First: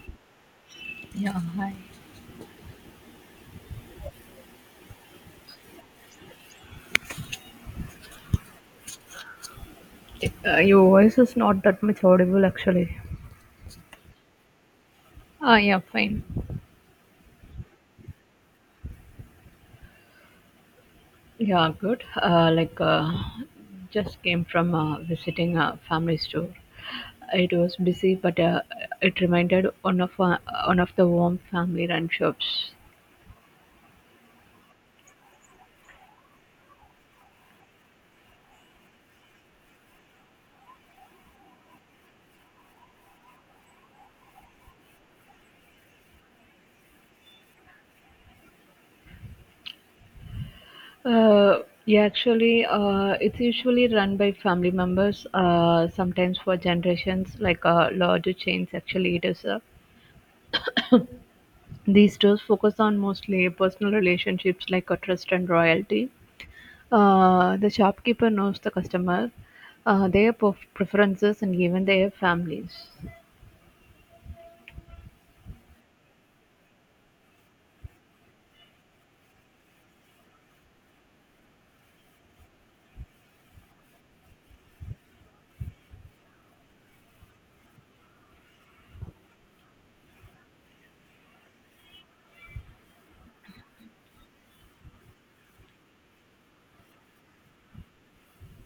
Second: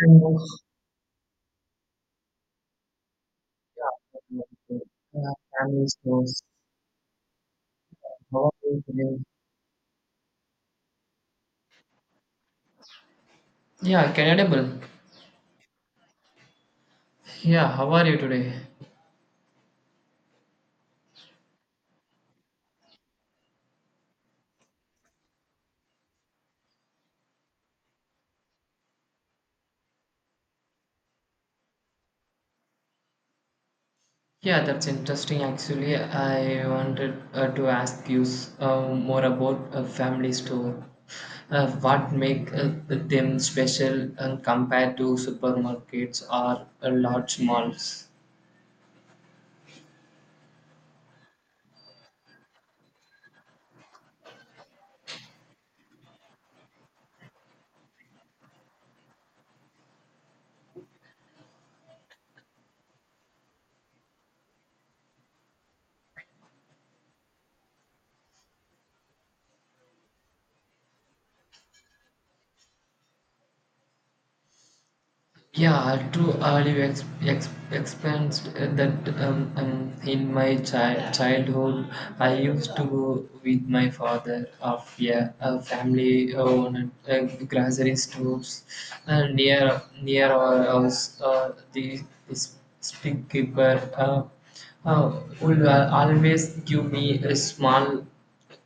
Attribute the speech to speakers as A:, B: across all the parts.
A: And those,
B: Yeah, hi.
A: yeah, yeah, families, those, how are you today?
B: Your voice is not that much audible actually.
A: Yeah, Canadable.
B: Ah, yeah, fine.
A: Yeah, how are you today?
B: Yeah, good. Like, just came from visiting a family store. It was busy, but it reminded one of the warm family run shops.
A: Yeah, that's interesting. Actually, I wanted to ask you more about a family store. What make them special and compared to supermarkets or large malls?
B: Uh, yeah, actually, it's usually run by family members. Sometimes for generations, like larger chains. Actually, it is. These shows focus on mostly personal relationships like trust and loyalty. The shopkeeper knows the customer, their preferences, and even their families.
A: Yeah, too early expense that in my childhood, I used to go with my father of yeah, a family owned grocery stores near our house. The the speak uh, would always give me a small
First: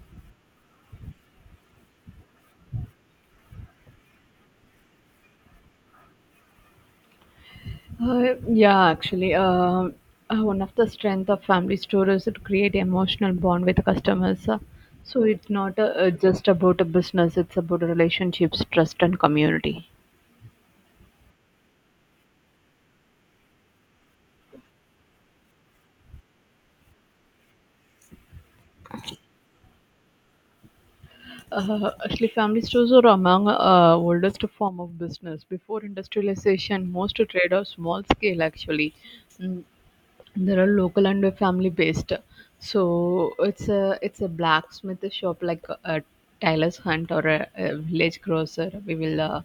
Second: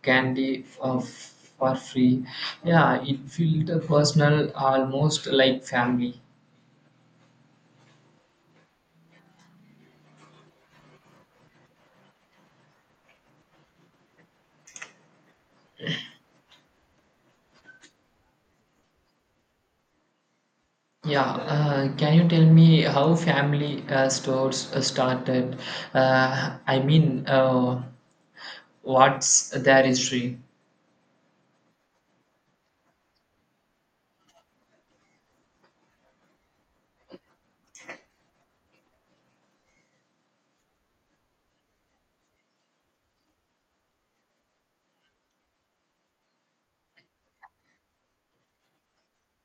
A: candy of for free. Yeah, it felt personal, almost like family.
B: Yeah, actually, one of the strength of family store is to create emotional bond with the customers. So it's not just about a business; it's about relationships, trust, and community.
A: Yeah, can you tell me how family stores started? I mean, what's their history?
B: Actually, family stores are among oldest form of business. Before industrialization, most trade are small scale actually. Mm, there are local and family based, so it's a blacksmith shop, like a tailor's hunt, or a village grocer, we will uh,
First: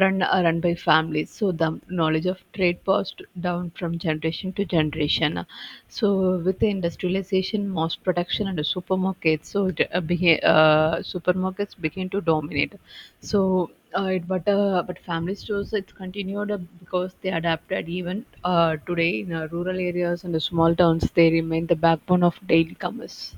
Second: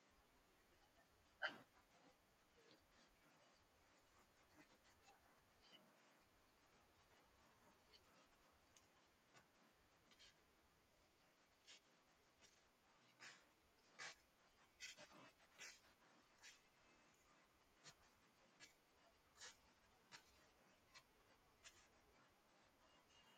B: run uh, run by families. So the knowledge of trade passed down from generation to generation. So with the industrialization, mass production and the supermarkets, so supermarkets begin to dominate. So it but family stores it continued because they adapted, even today in rural areas and the small towns they remain the backbone of daily commerce.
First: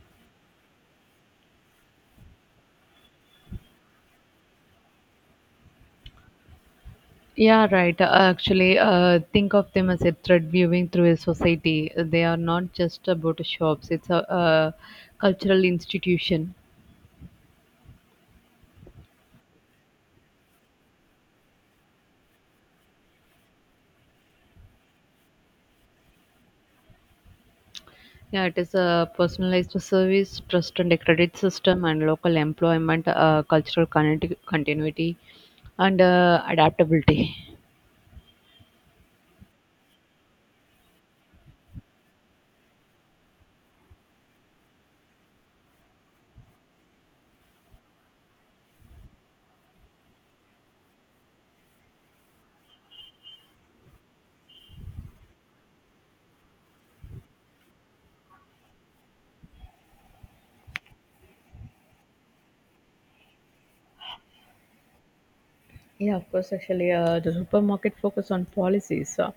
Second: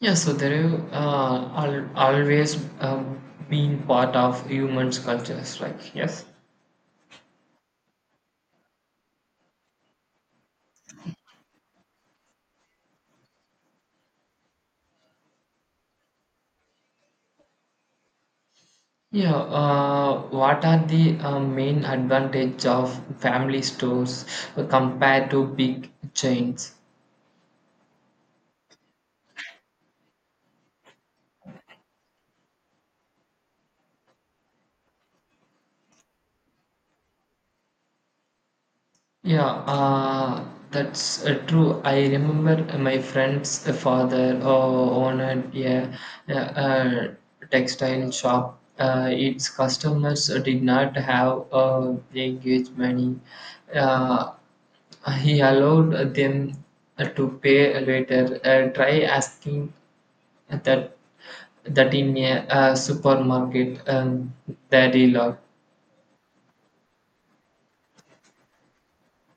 A: Yeah, so they are al always been part of humans' cultures, right? Yes.
B: Yeah, right. Actually, think of them as a thread viewing through a society. They are not just about shops. It's a cultural institution.
A: Yeah, what are the main advantage of family stores compared to big chains?
B: Yeah, it is a personalized service, trust and a credit system, and local employment, cultural continuity, and adaptability.
A: Yeah, that's true. I remember my friend's father owned a textile shop. Its customers did not have engaged money. Uh, he allowed them to pay later. Try asking that that in a, supermarket that he loved.
B: Yeah, of course. Actually, the supermarket focus on policies. Uh,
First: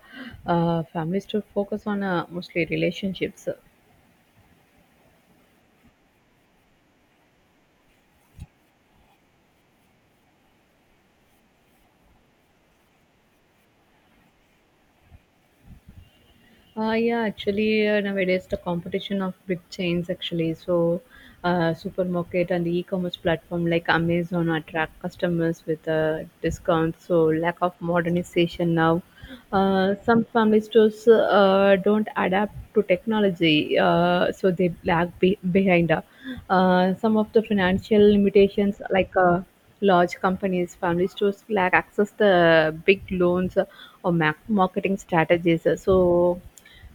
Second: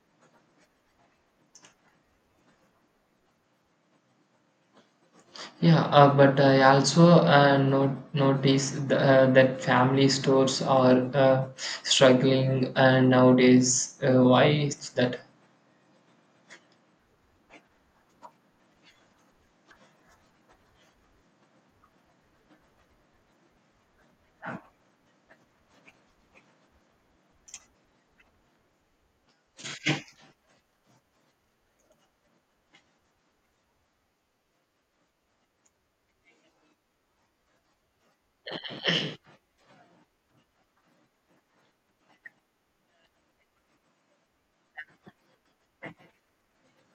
B: uh, Families to focus on mostly relationships.
A: Yeah, but I also not notice the, that family stores are struggling nowadays. Why is that?
B: Yeah, actually, nowadays the competition of big chains actually. So, supermarket and the e-commerce platform like Amazon attract customers with discounts. So, lack of modernization now. Some family stores don't adapt to technology, so they lag behind. Some of the financial limitations, like large companies, family stores lack access to big loans or marketing strategies. So,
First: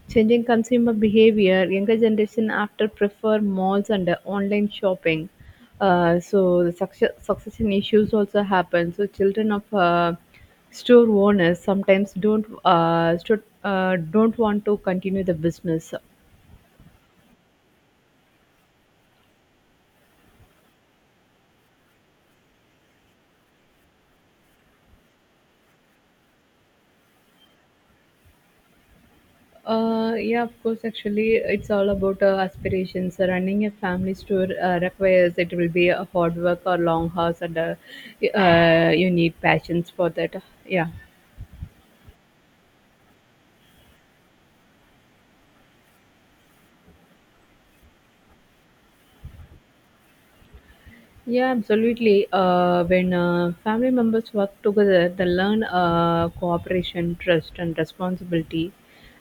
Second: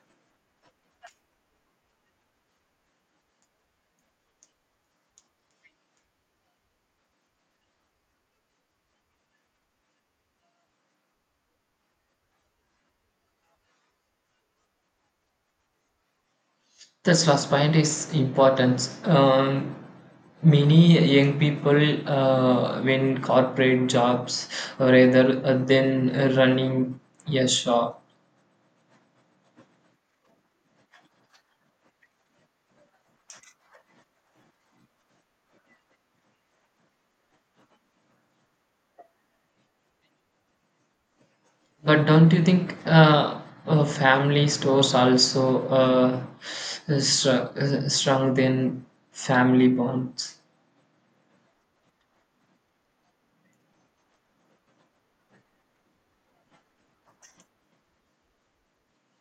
B: changing consumer behavior, younger generation after prefer malls and online shopping. So the succession issues also happen. So children of store owners sometimes don't want to continue the business.
A: This last point is important. Many young people win corporate jobs rather than running a shop.
B: Yeah, of course. Actually, it's all about aspirations. Running a family store requires it will be a hard work or long hours, and you need passions for that. Yeah.
A: But don't you think family stores also str- strengthen family bonds?
B: Yeah, absolutely. When family members work together, they learn cooperation, trust, and responsibility.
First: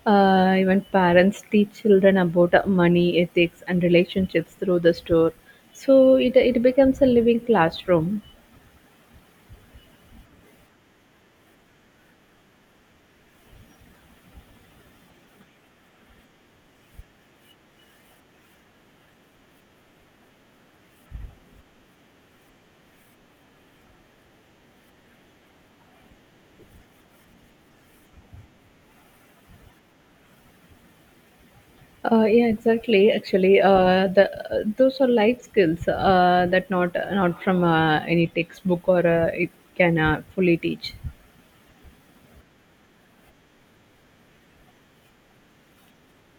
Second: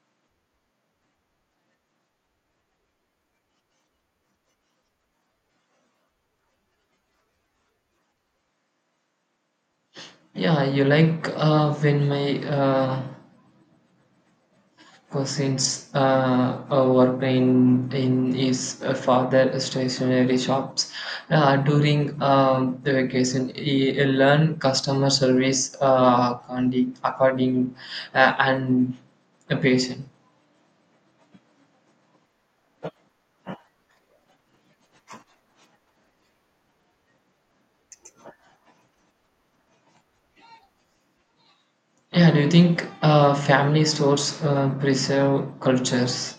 B: Even parents teach children about money, ethics, and relationships through the store. So it becomes a living classroom.
A: Yeah, you like when my cousins worked in his father stationery shops during the vacation. He learn customer service according and a patient.
B: Yeah, exactly. Actually, the those are life skills that not from any textbook or it can fully teach.
A: Yeah, do you think family stores preserve cultures?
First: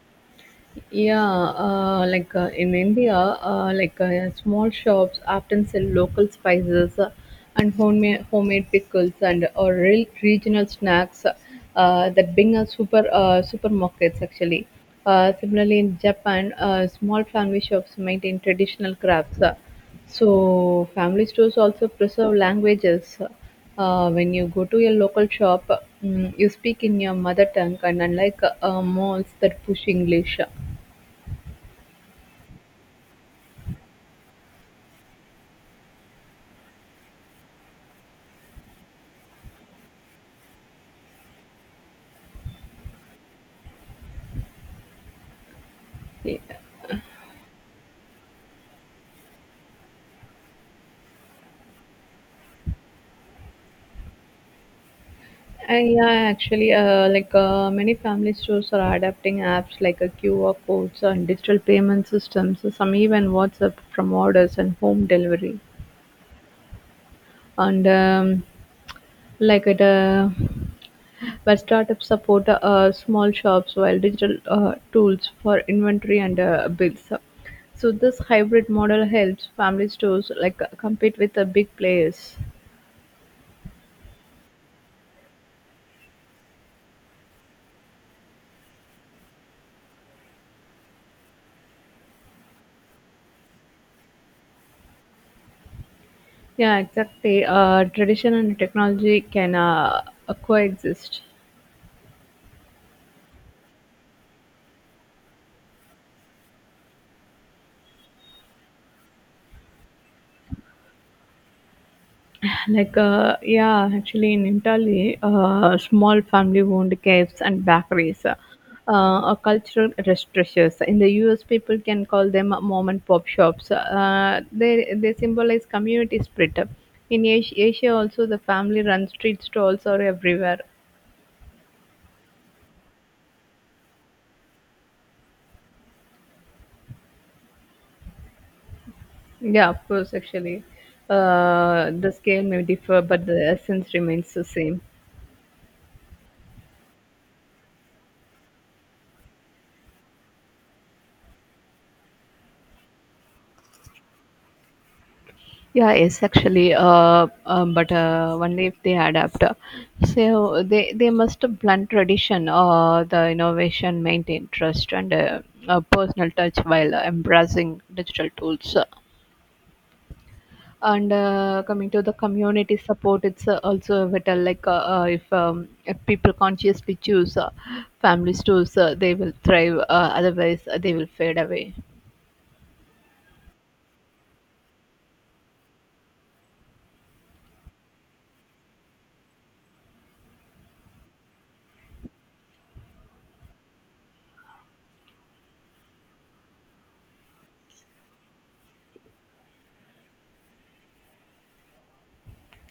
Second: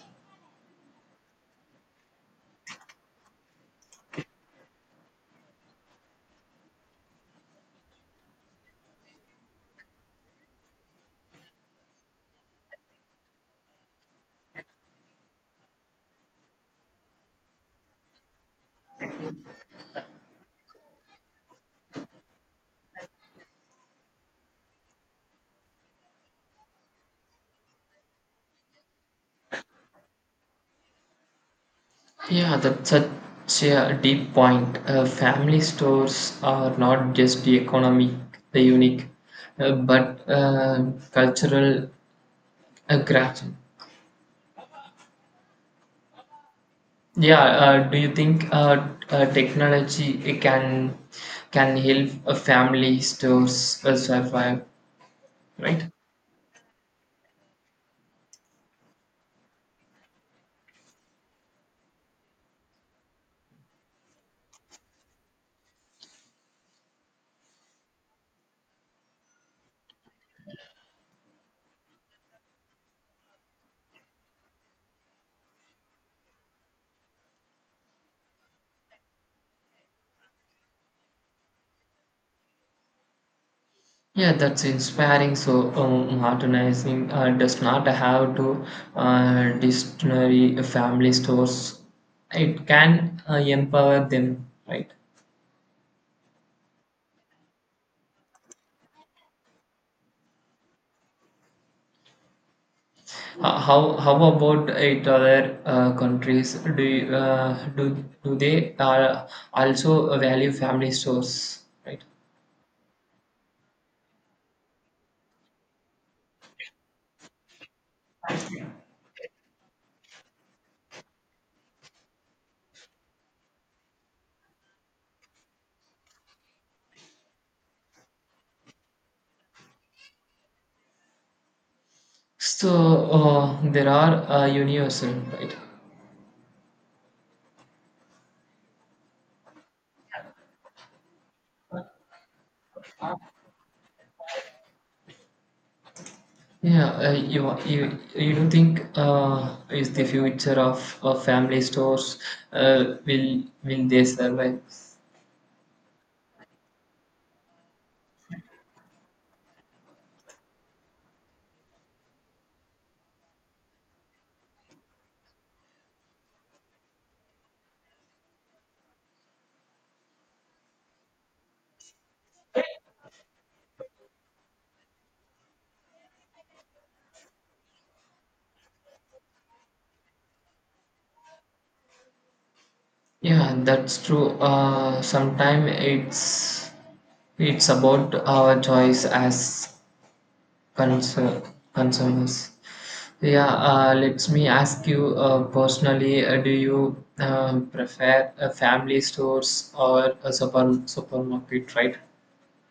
B: Yeah, like in India, like small shops often sell local spices and homemade pickles and or real regional snacks that bring us supermarkets actually. Similarly, in Japan, small family shops maintain traditional crafts. So family stores also preserve languages. When you go to your local shop, you speak in your mother tongue, and unlike malls that push English.
A: Yeah, that's such a deep point. Family stores are not just economic, the unique, but cultural grasping.
B: Yeah,
A: Yeah, do you think technology it can help family stores survive?
B: uh,
A: Right?
B: yeah, actually, like many family stores are adapting apps like QR codes and digital payment systems, some even WhatsApp from orders and home delivery. And like it, uh, where startups support small shops while digital tools for inventory and bills. So this hybrid model helps family stores like compete with the big players.
A: Yeah, that's inspiring. So, modernizing does not have to destroy family stores. It can empower them, right?
B: Yeah, exactly. Tradition and technology can coexist.
A: How about it other countries? Do you, do they also value family stores, right?
B: Like, yeah, actually, in Italy, small family-owned caves and bakeries are cultural restaurants. In the U.S., people can call them mom and pop shops. They symbolize community spirit. In Asia also, the family-run street stalls are everywhere.
A: So there are universal, right?
B: Yeah, of course, actually, the scale may differ, but the essence remains the same.
A: Yeah, you you don't think is the future of family stores will they survive?
B: Yeah, yes, actually, but only if they adapt. So they must blunt tradition, the innovation, maintain trust, and a personal touch while embracing digital tools. And coming to the community support, it's also vital. Like if people consciously choose family stores, they will thrive. Otherwise, they will fade away.
A: Yeah, that's true. Sometimes it's about our choice as consu- consumers. Yeah, let me ask you personally. Do you prefer family stores or a supermarket? Right?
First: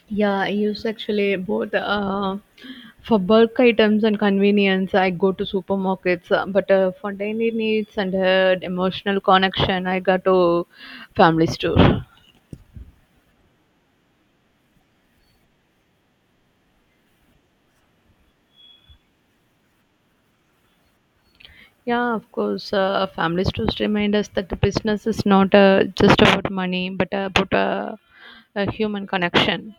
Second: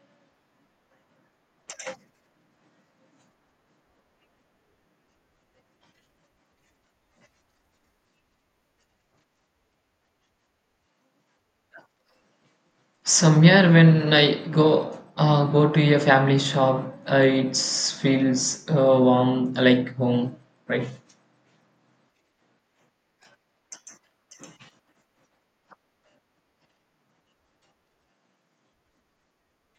B: Yeah, I use actually both for bulk items and convenience. I go to supermarkets, but for daily needs and emotional connection, I go to family store.
A: Somewhere when I go to a family shop, it feels warm like home, right?
B: Yeah, of course, family stores remind us that the business is not just about money, but about a human connection.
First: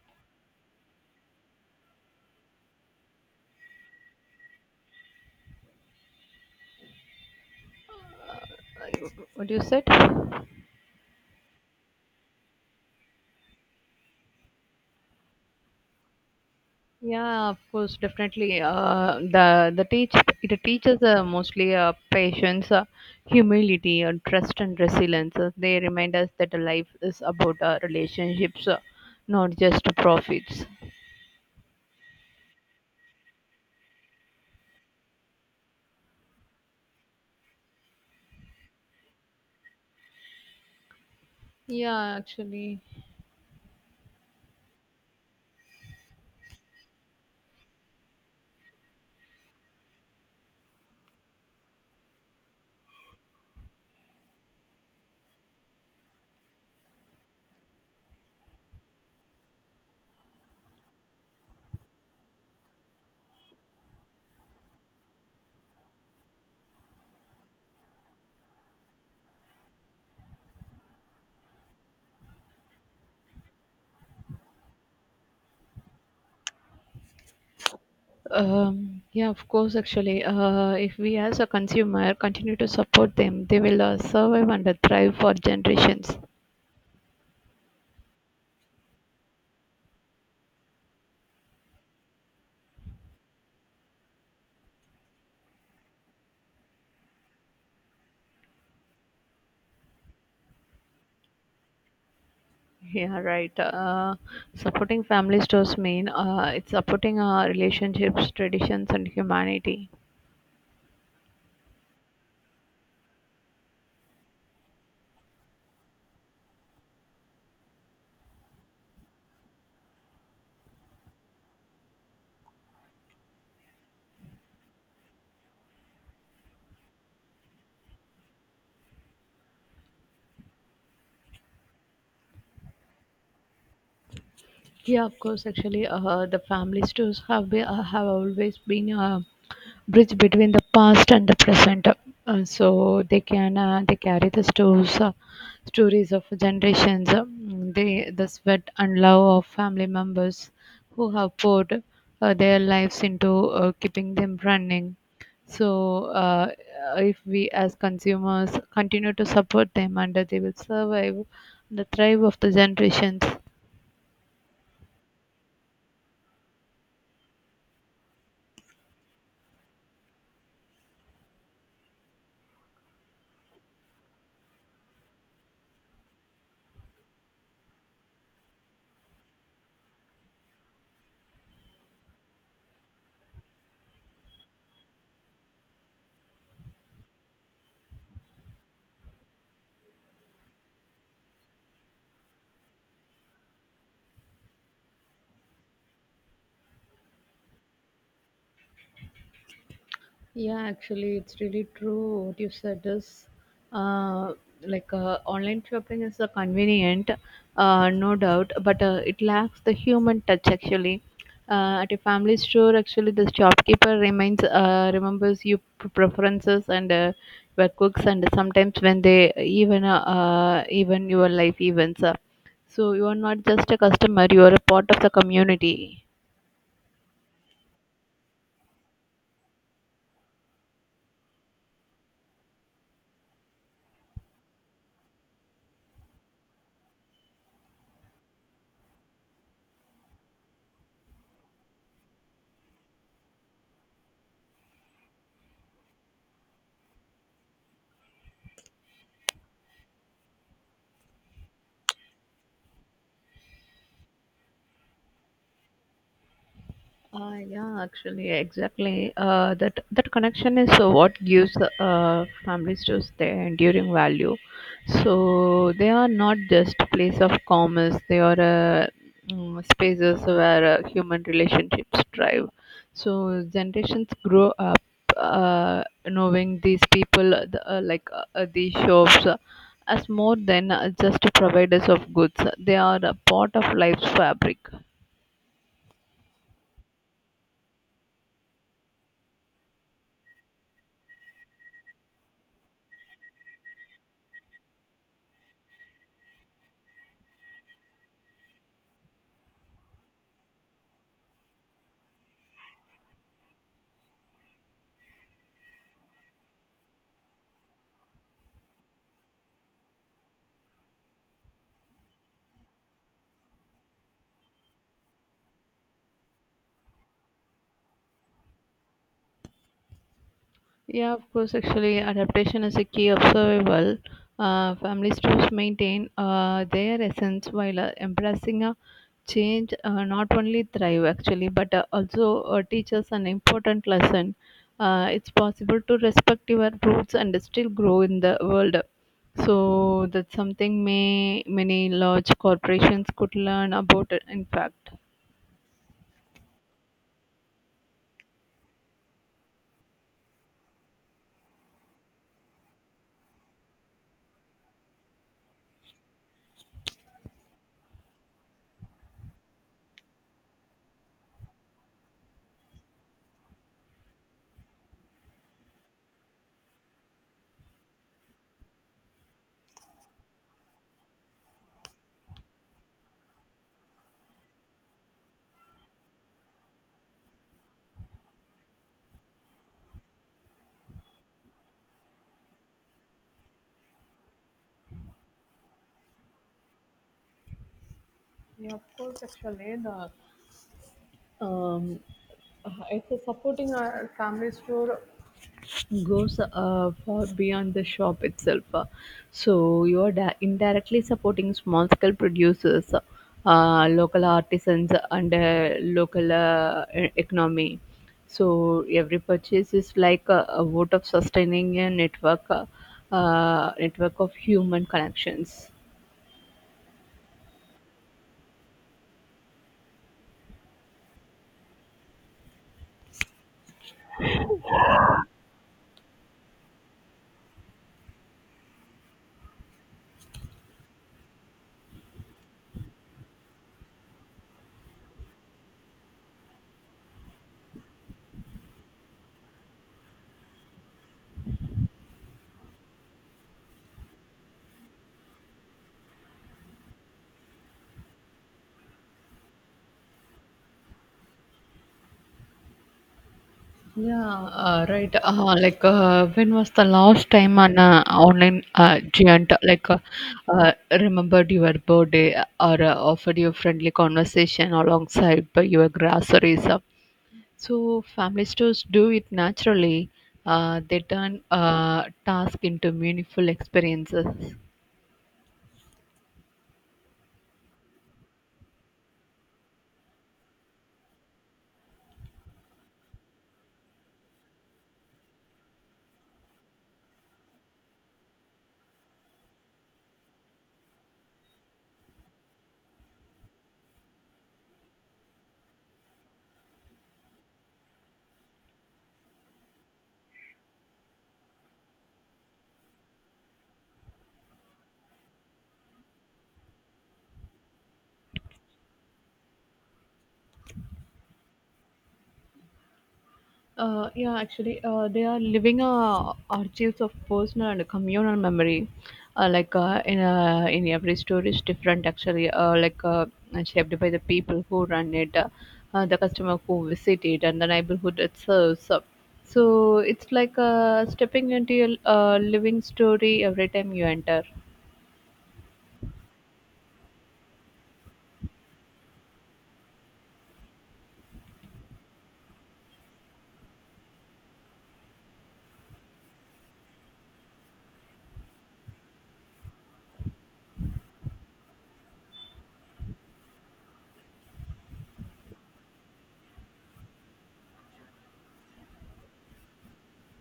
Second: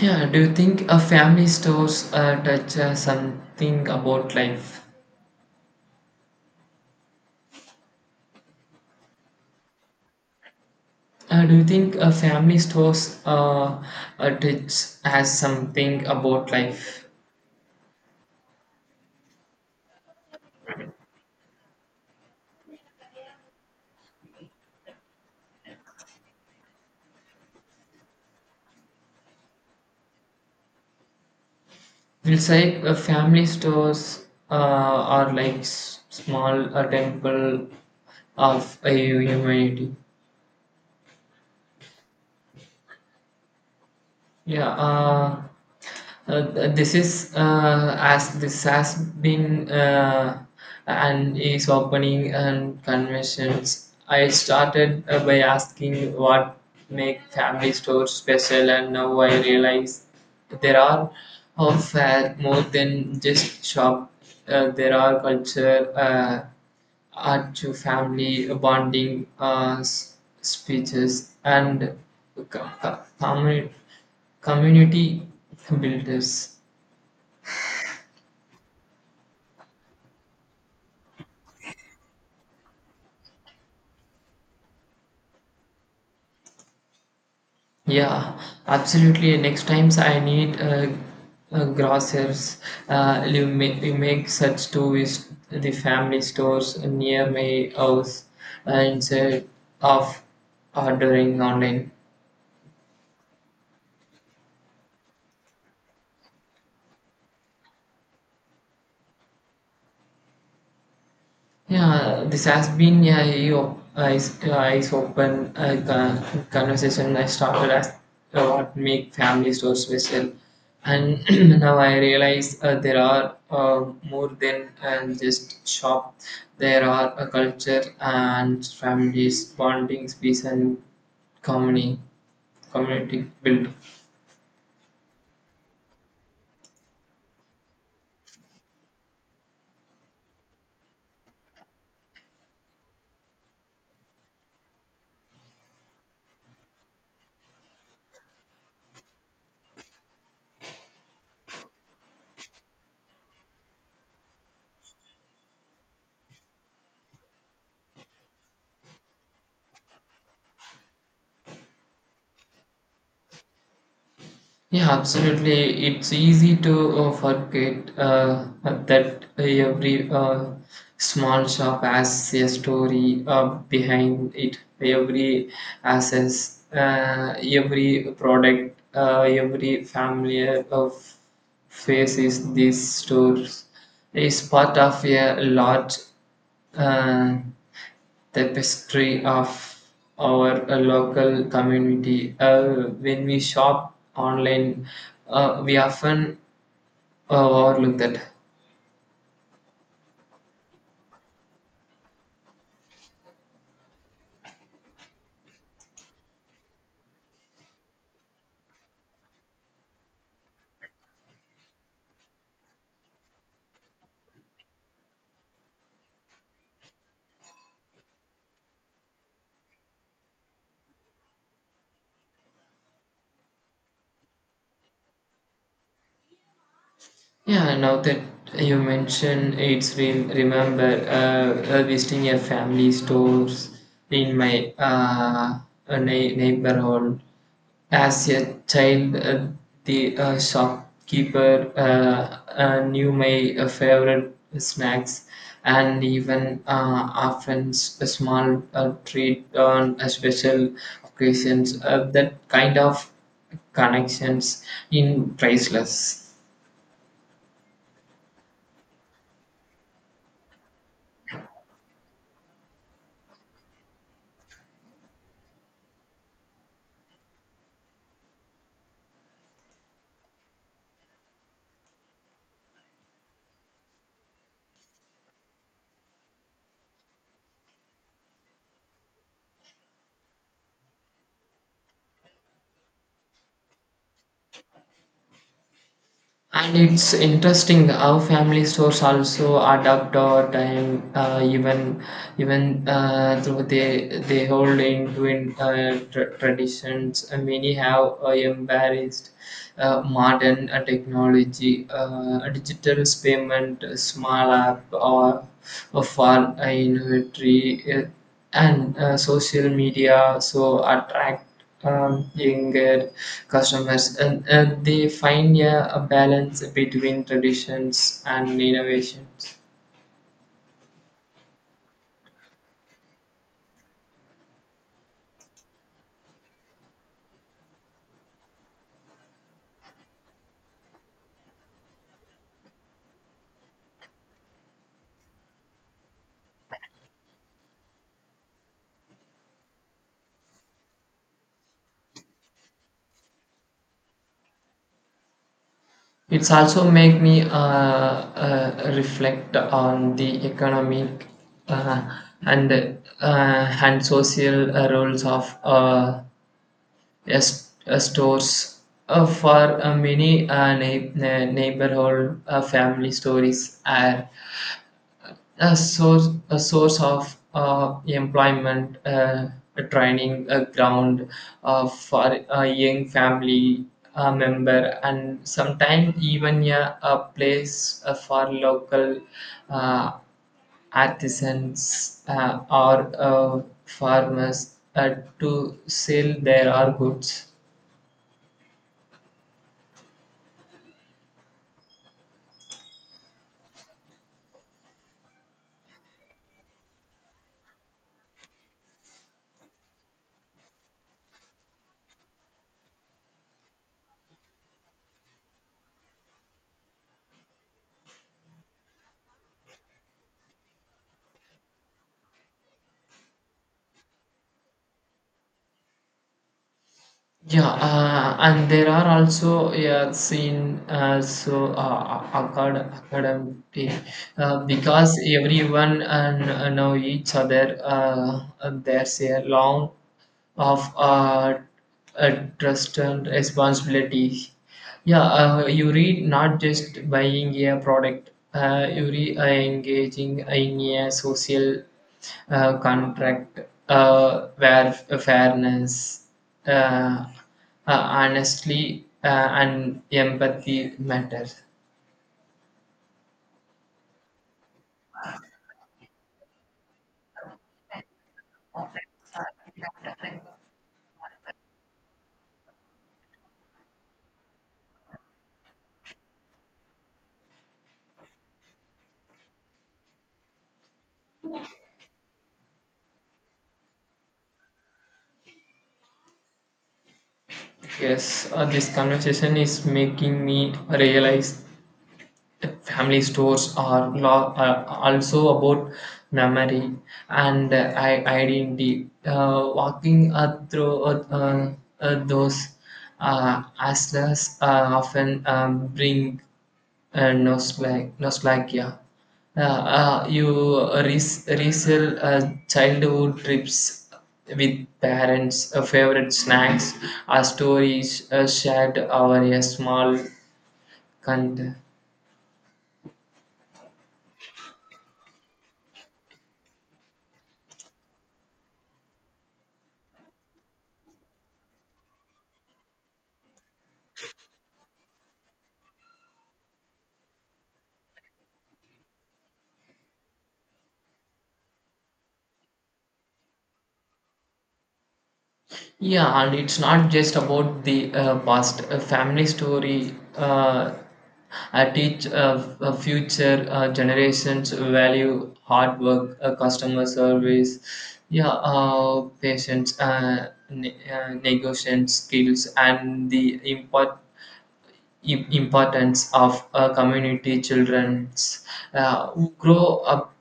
A: Yeah. Do you think a family stores touch something about life?
B: Uh, What you said?
A: Do you think a family stores touch has something about life?
B: Yeah, of course, definitely. The teach it teaches mostly patience, humility, and trust and resilience. They remind us that life is about relationships, not just profits.
A: We'll say family stores are like small temple of a humanity.
B: Yeah, actually.
A: Yeah, this is as this has been and is opening and conventions. I started by asking what make family stores special, and now I realize there are of fair more than just shop. There are culture, art to family bonding, speeches, and com- com- community builders.
B: Yeah, of course, actually. If we as a consumer continue to support them, they will survive and thrive for generations.
A: Yeah, absolutely. Next times I need grocers. You make such to is the family stores near my house instead of ordering online.
B: Yeah, right. Supporting families does mean it's supporting our relationships, traditions, and humanity.
A: Yeah, this has been a eyes open conversation I started as what make family stores special, and now I realize there are more than just shop. There are a culture and families, bonding space, and community community built.
B: Yeah, of course. Actually, the family stores have always been bridge between the past and the present. So they carry the stories stories of generations. The sweat and love of family members who have poured their lives into keeping them running. So if we as consumers continue to support them and they will survive the thrive of the generations.
A: Yeah, absolutely. It's easy to forget that every small shop has a story behind it. Every access, every product, every family of faces these stores is part of a large uh, tapestry of our local community. When we shop online, we often overlook that.
B: Yeah, actually, it's really true. What you said is, uh, like online shopping is convenient, no doubt, but it lacks the human touch. Actually, at a family store, actually, the shopkeeper remains remembers your preferences and your cooks, and sometimes when they even your life events. So you are not just a customer; you are a part of the community.
A: Yeah, now that you mention it's remember visiting a family stores in my neighborhood. As a child, the shopkeeper knew my favorite snacks and even often a small treat on a special occasions. That kind of connections in priceless.
B: Yeah, actually, exactly. That connection is what gives families to their enduring value. So they are not just place of commerce; they are spaces where human relationships thrive. So generations grow up knowing these people, like these shops, as more than just providers of goods. They are a part of life's fabric.
A: And it's interesting how family stores also adapt or time, even though they hold into in, traditions. Many have embraced modern technology, digital payment, small app, or for inventory and social media. So attract younger customers and they find a balance between traditions and innovations.
B: Yeah, of course. Actually, adaptation is a key of survival. Families must maintain their essence while embracing a change. Not only thrive actually, but also teach us an important lesson. It's possible to respect your roots and still grow in the world. So that's something may many large corporations could learn about it, in fact.
A: It's also make me reflect on the economic uh, and and social roles of stores for many neighborhood family stories are a source of employment a training a ground for a young family member and sometimes even a place for local uh, artisans or farmers to sell their goods.
B: Yeah, of course, actually, the um, it's a supporting our families to goes far beyond the shop itself. So you are indirectly supporting small scale producers, local artisans, and local economy. So every purchase is like a vote of sustaining a network, of human connections.
A: Yeah, and there are also yeah, seen as so academic because everyone and know each other. And there's a long of uh, trust and responsibility. Yeah, you read not just buying a product. You re engaging in a social contract where fairness, uh, uh, honestly, and empathy matter.
B: Yeah, right. Like, when was the last time an online giant like remembered your birthday or offered you a friendly conversation alongside by your groceries? So family stores do it naturally. They turn task into meaningful experiences.
A: Yes, this conversation is making me realize family stores are also about memory and identity. Walking through uh, those hustlers often bring nostalgia. Uh, you resell childhood trips with parents, favorite snacks, stories shared over a small container.
B: Yeah, actually, they are living archives of personal and communal memory. Like in every story is different actually. Like and shaped by the people who run it, the customer who visit it, and the neighborhood it serves. So it's like stepping into a living story every time you enter.
A: Yeah, and it's not just about the past. A family story teach future generations value hard work, customer service, yeah, patience, negotiation skills, and the import im- importance of a community children's who grow up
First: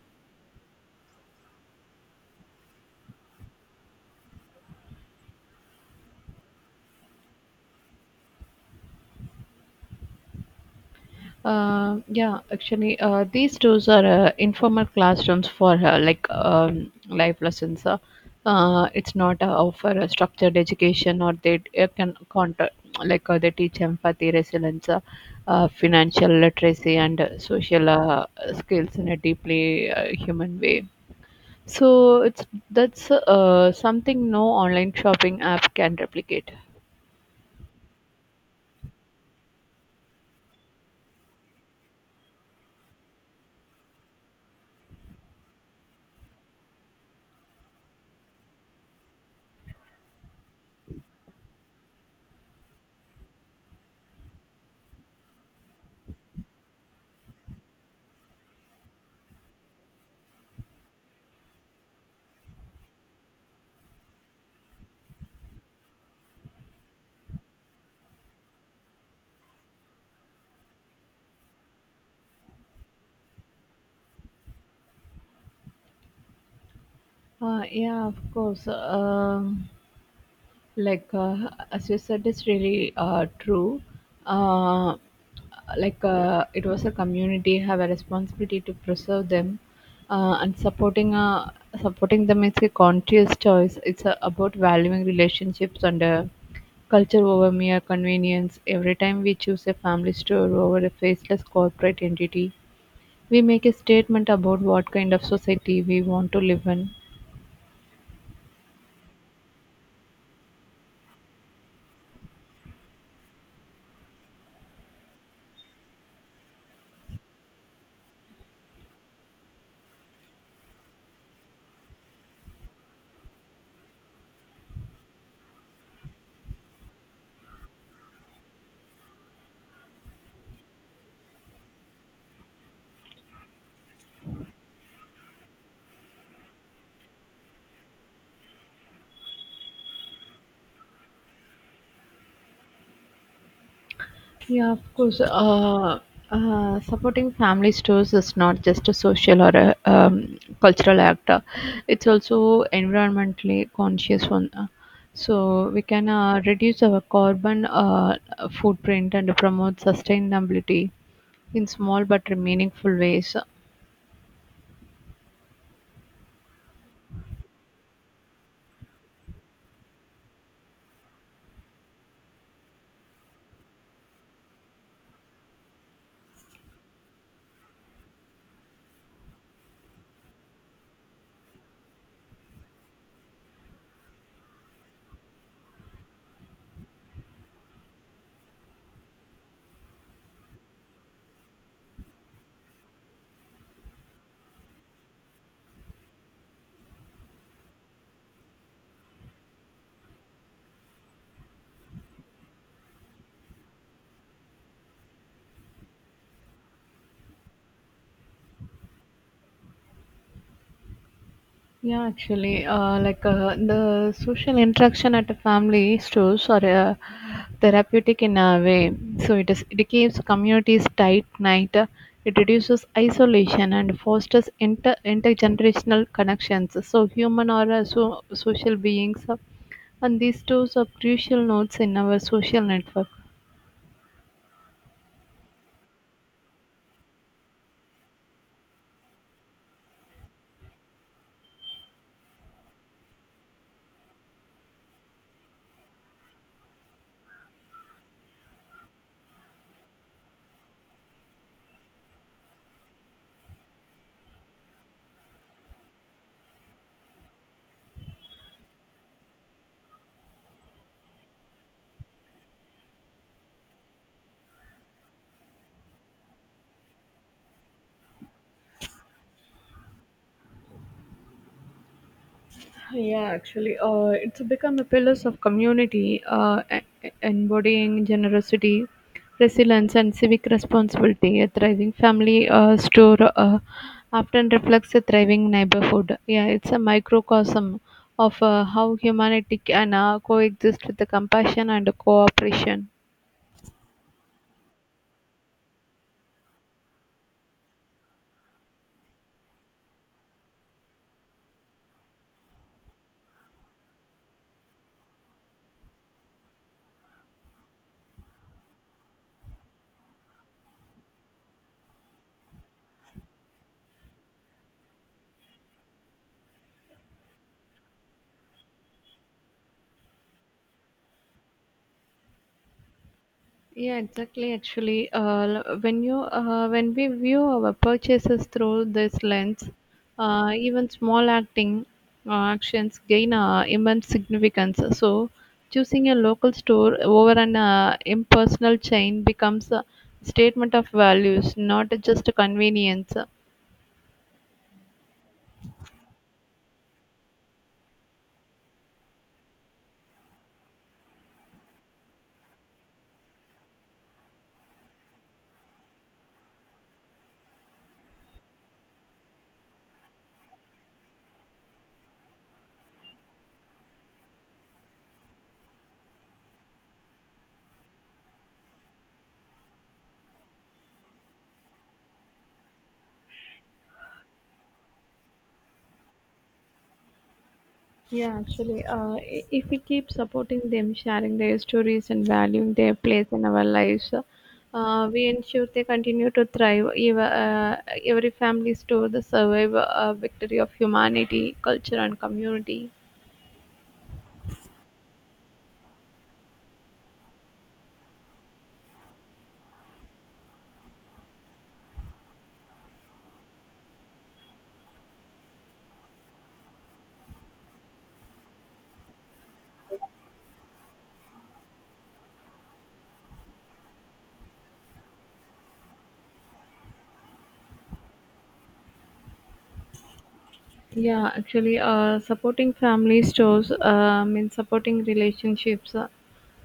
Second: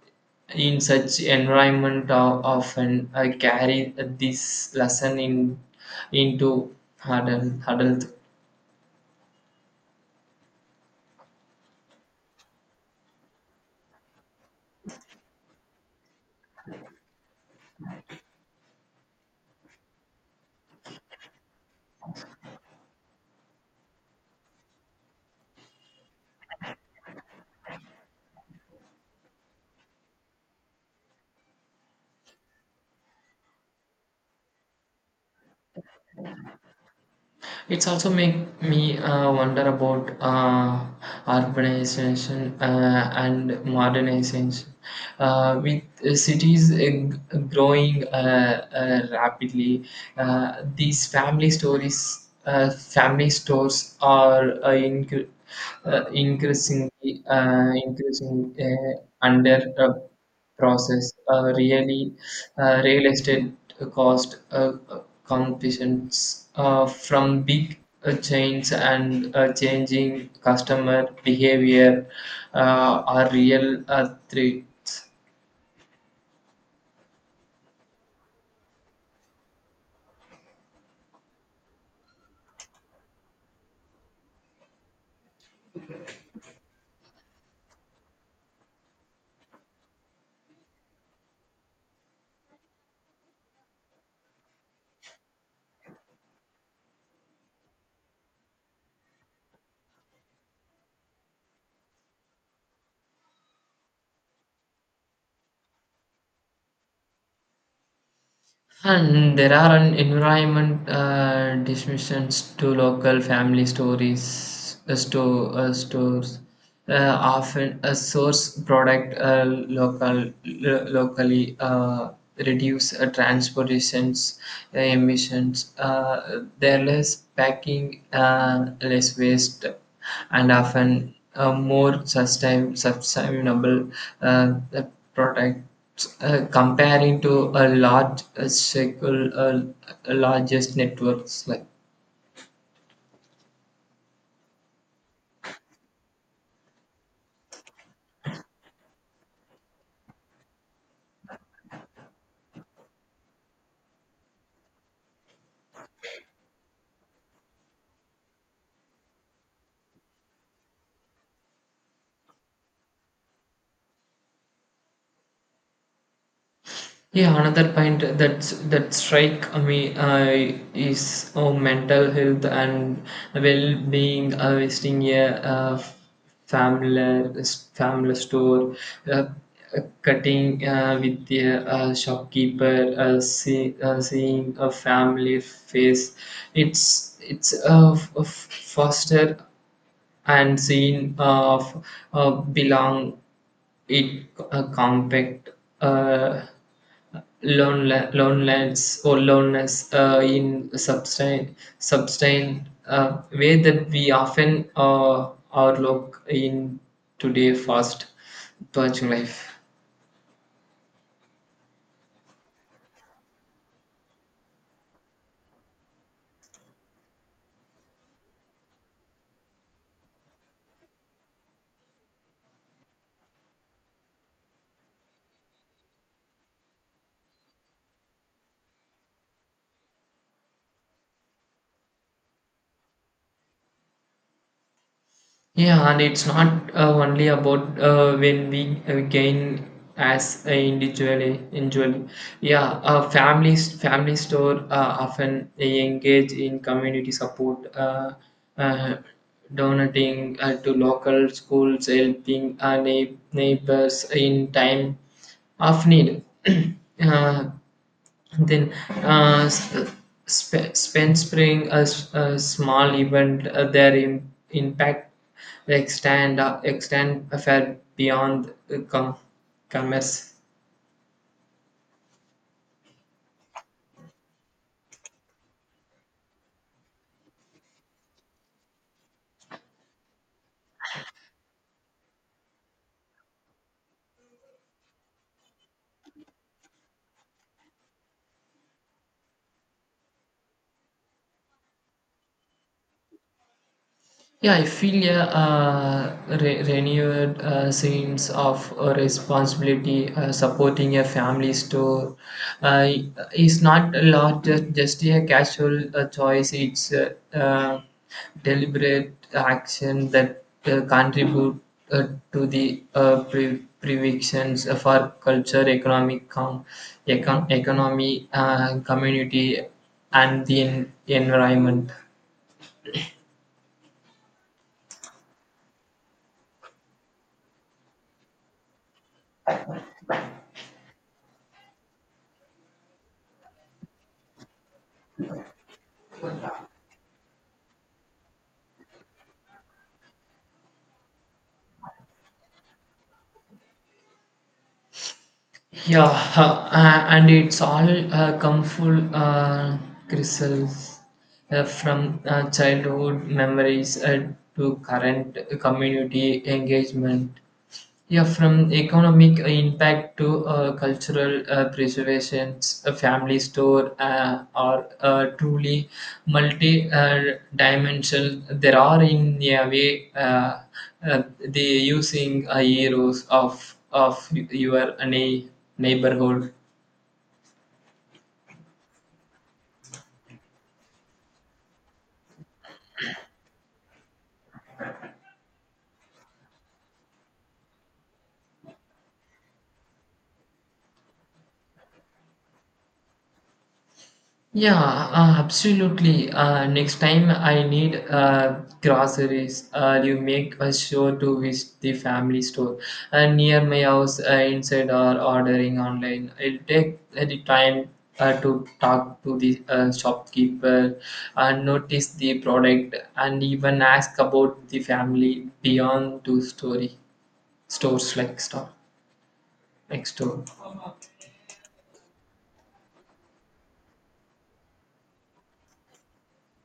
A: in such environment are often carry this lesson in into adult.
B: Yeah, actually, these tools are informal classrooms for like life lessons. It's not offer a structured education, or they can contact like they teach empathy, resilience, financial literacy, and social skills in a deeply human way. So it's that's something no online shopping app can replicate.
A: It's also make me wonder about urbanization and modernization. With cities growing rapidly, these family stores are increasing under process, really real estate cost competitions from big chains and changing customer behavior are real threats.
B: Yeah, of course. Like as you said it's really true uh, like it was a community have a responsibility to preserve them, and supporting them is a conscious choice. It's about valuing relationships and culture over mere convenience. Every time we choose a family store over a faceless corporate entity we make a statement about what kind of society we want to live in.
A: And there are an environment dismissions to local family stories, stores, often a source product local locally reduce transportations emissions. There less packing, less waste, and often a more sustainable uh, product. Comparing to a large circle, largest networks like
B: Yeah, of course. Supporting family stores is not just a social or a cultural act. It's also environmentally conscious one. So we can reduce our carbon footprint and promote sustainability in small but meaningful ways.
A: yeah. Another point that's that strike me is mental health and well-being. Visiting a family family store, uh, cutting with the shopkeeper, seeing a family face. It's a foster and scene of belong it compact uh, loneliness or loneliness in sustain sustain way that we often overlook in today fast watching life.
B: Yeah, actually, like the social interaction at a family stores are therapeutic in a way. So it keeps communities tight knit. It reduces isolation and fosters intergenerational connections. So human are so social beings, and these two are crucial nodes in our social network.
A: Yeah, and it's not only about when we gain as a individually. Yeah, family store often engage in community support, uh, donating to local schools, helping our neighbors in time of need. uh, and then uh, s- uh, spend spring a small event their impact extend a fair beyond commerce.
B: Yeah, actually, it's become a pillar of community, embodying generosity, resilience, and civic responsibility. A thriving family store often reflects a thriving neighborhood. Yeah, it's a microcosm of how humanity can coexist with the compassion and cooperation.
A: Yeah, I feel a renewed sense of responsibility supporting a family store uh, is not a lot just a casual choice. It's a deliberate action that contribute uh, to the predictions of our culture, economic economy, community, and the environment.
B: Yeah, exactly. Actually, when we view our purchases through this lens, even small acting actions gain immense significance. So, choosing a local store over an impersonal chain becomes a statement of values, not just a convenience.
A: Yeah, and it's all come full crystals from childhood memories to current community engagement. Yeah, from economic impact to cultural preservations, a family store are truly multi-dimensional. There are in a way the using heroes of your neighborhood.
B: Yeah, actually, if we keep supporting them, sharing their stories and valuing their place in our lives, we ensure they continue to thrive. Every family store the survival victory of humanity, culture, and community.
A: Yeah, absolutely. Next time I need groceries, you make a sure to visit the family store and near my house instead or ordering online. I'll take the time to talk to the shopkeeper and notice the product and even ask about the family beyond two-story stores like store next door.
B: Yeah, actually, supporting family stores means supporting relationships, uh,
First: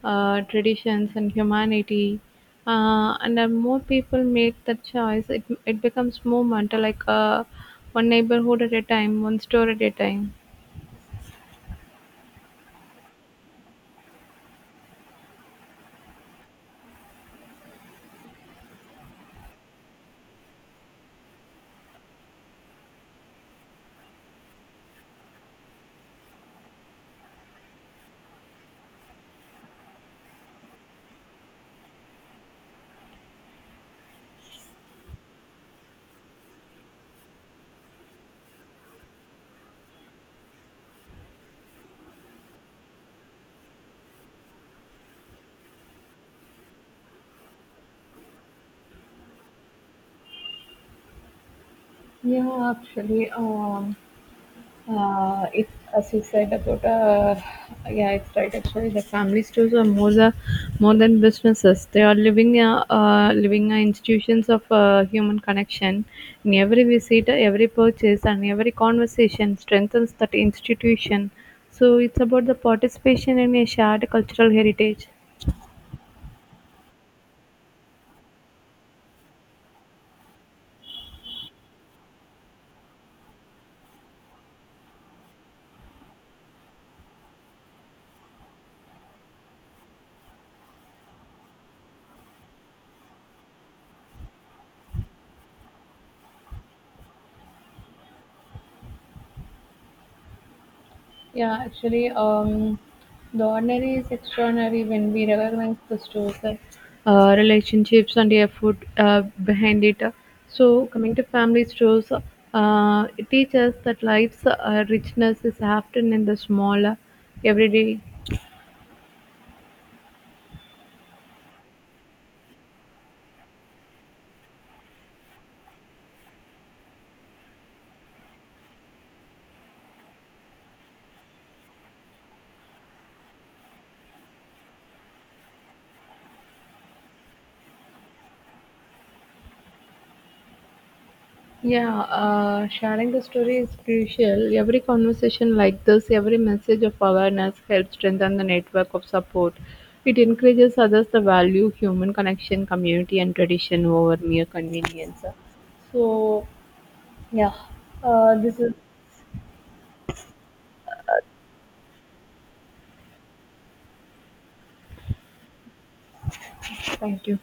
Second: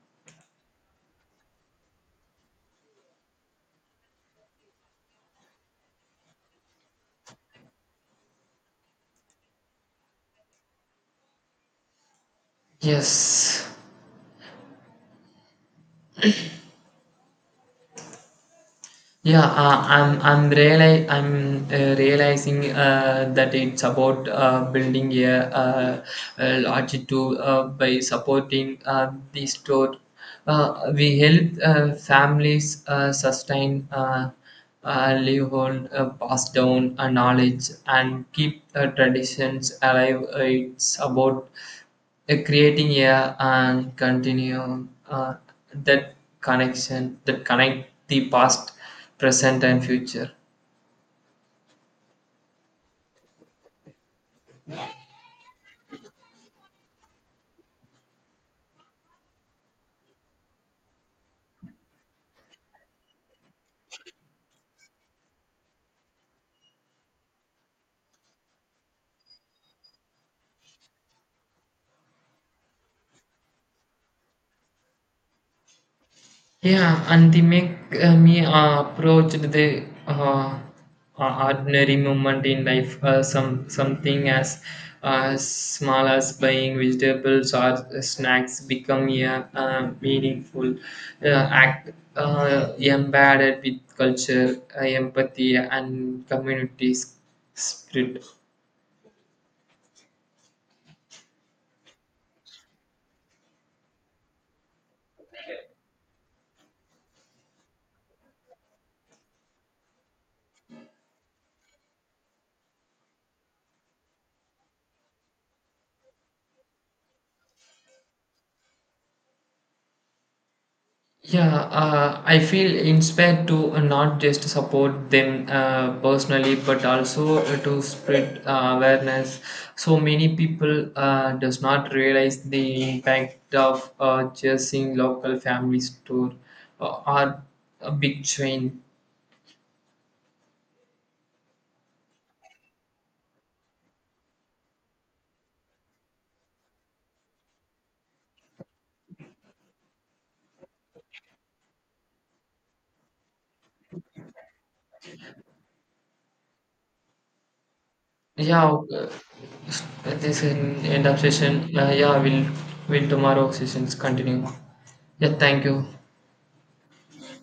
B: uh, traditions, and humanity. And the more people make that choice, it becomes movement, like one neighborhood at a time, one store at a time.
A: Yes. Yeah, I'm realizing that it's about building uh, a longitude by supporting the store. We help families sustain livelihood, pass down knowledge, and keep traditions alive. It's about creating a and continuum that connection that connect the past present and future.
B: Yeah, actually. It As you said about yeah it's right actually the family stores are more than businesses. They are living institutions of human connection. In every visit every purchase and every conversation strengthens that institution, so it's about the participation in a shared cultural heritage.
A: Yeah, and they make me approach the ordinary moment in life, something as small as buying vegetables or snacks become a meaningful uh, act embedded with culture, empathy, and community spirit.
B: Yeah, actually, the ordinary is extraordinary when we recognize the stores, like relationships and the effort behind it. So, coming to family stores, it teaches that life's richness is often in the smaller, everyday.
A: Yeah, I feel inspired to not just support them personally, but also to spread awareness. So many people does not realize the impact of choosing local family store or a big chain.
B: Yeah, sharing the story is crucial. Every conversation like this, every message of awareness helps strengthen the network of support. It encourages others to value human connection, community, and tradition over mere convenience. So, yeah, this
A: Yeah,
B: is
A: this is an end of session. Yeah, we'll will tomorrow sessions continue. Yeah, thank you.
B: thank you.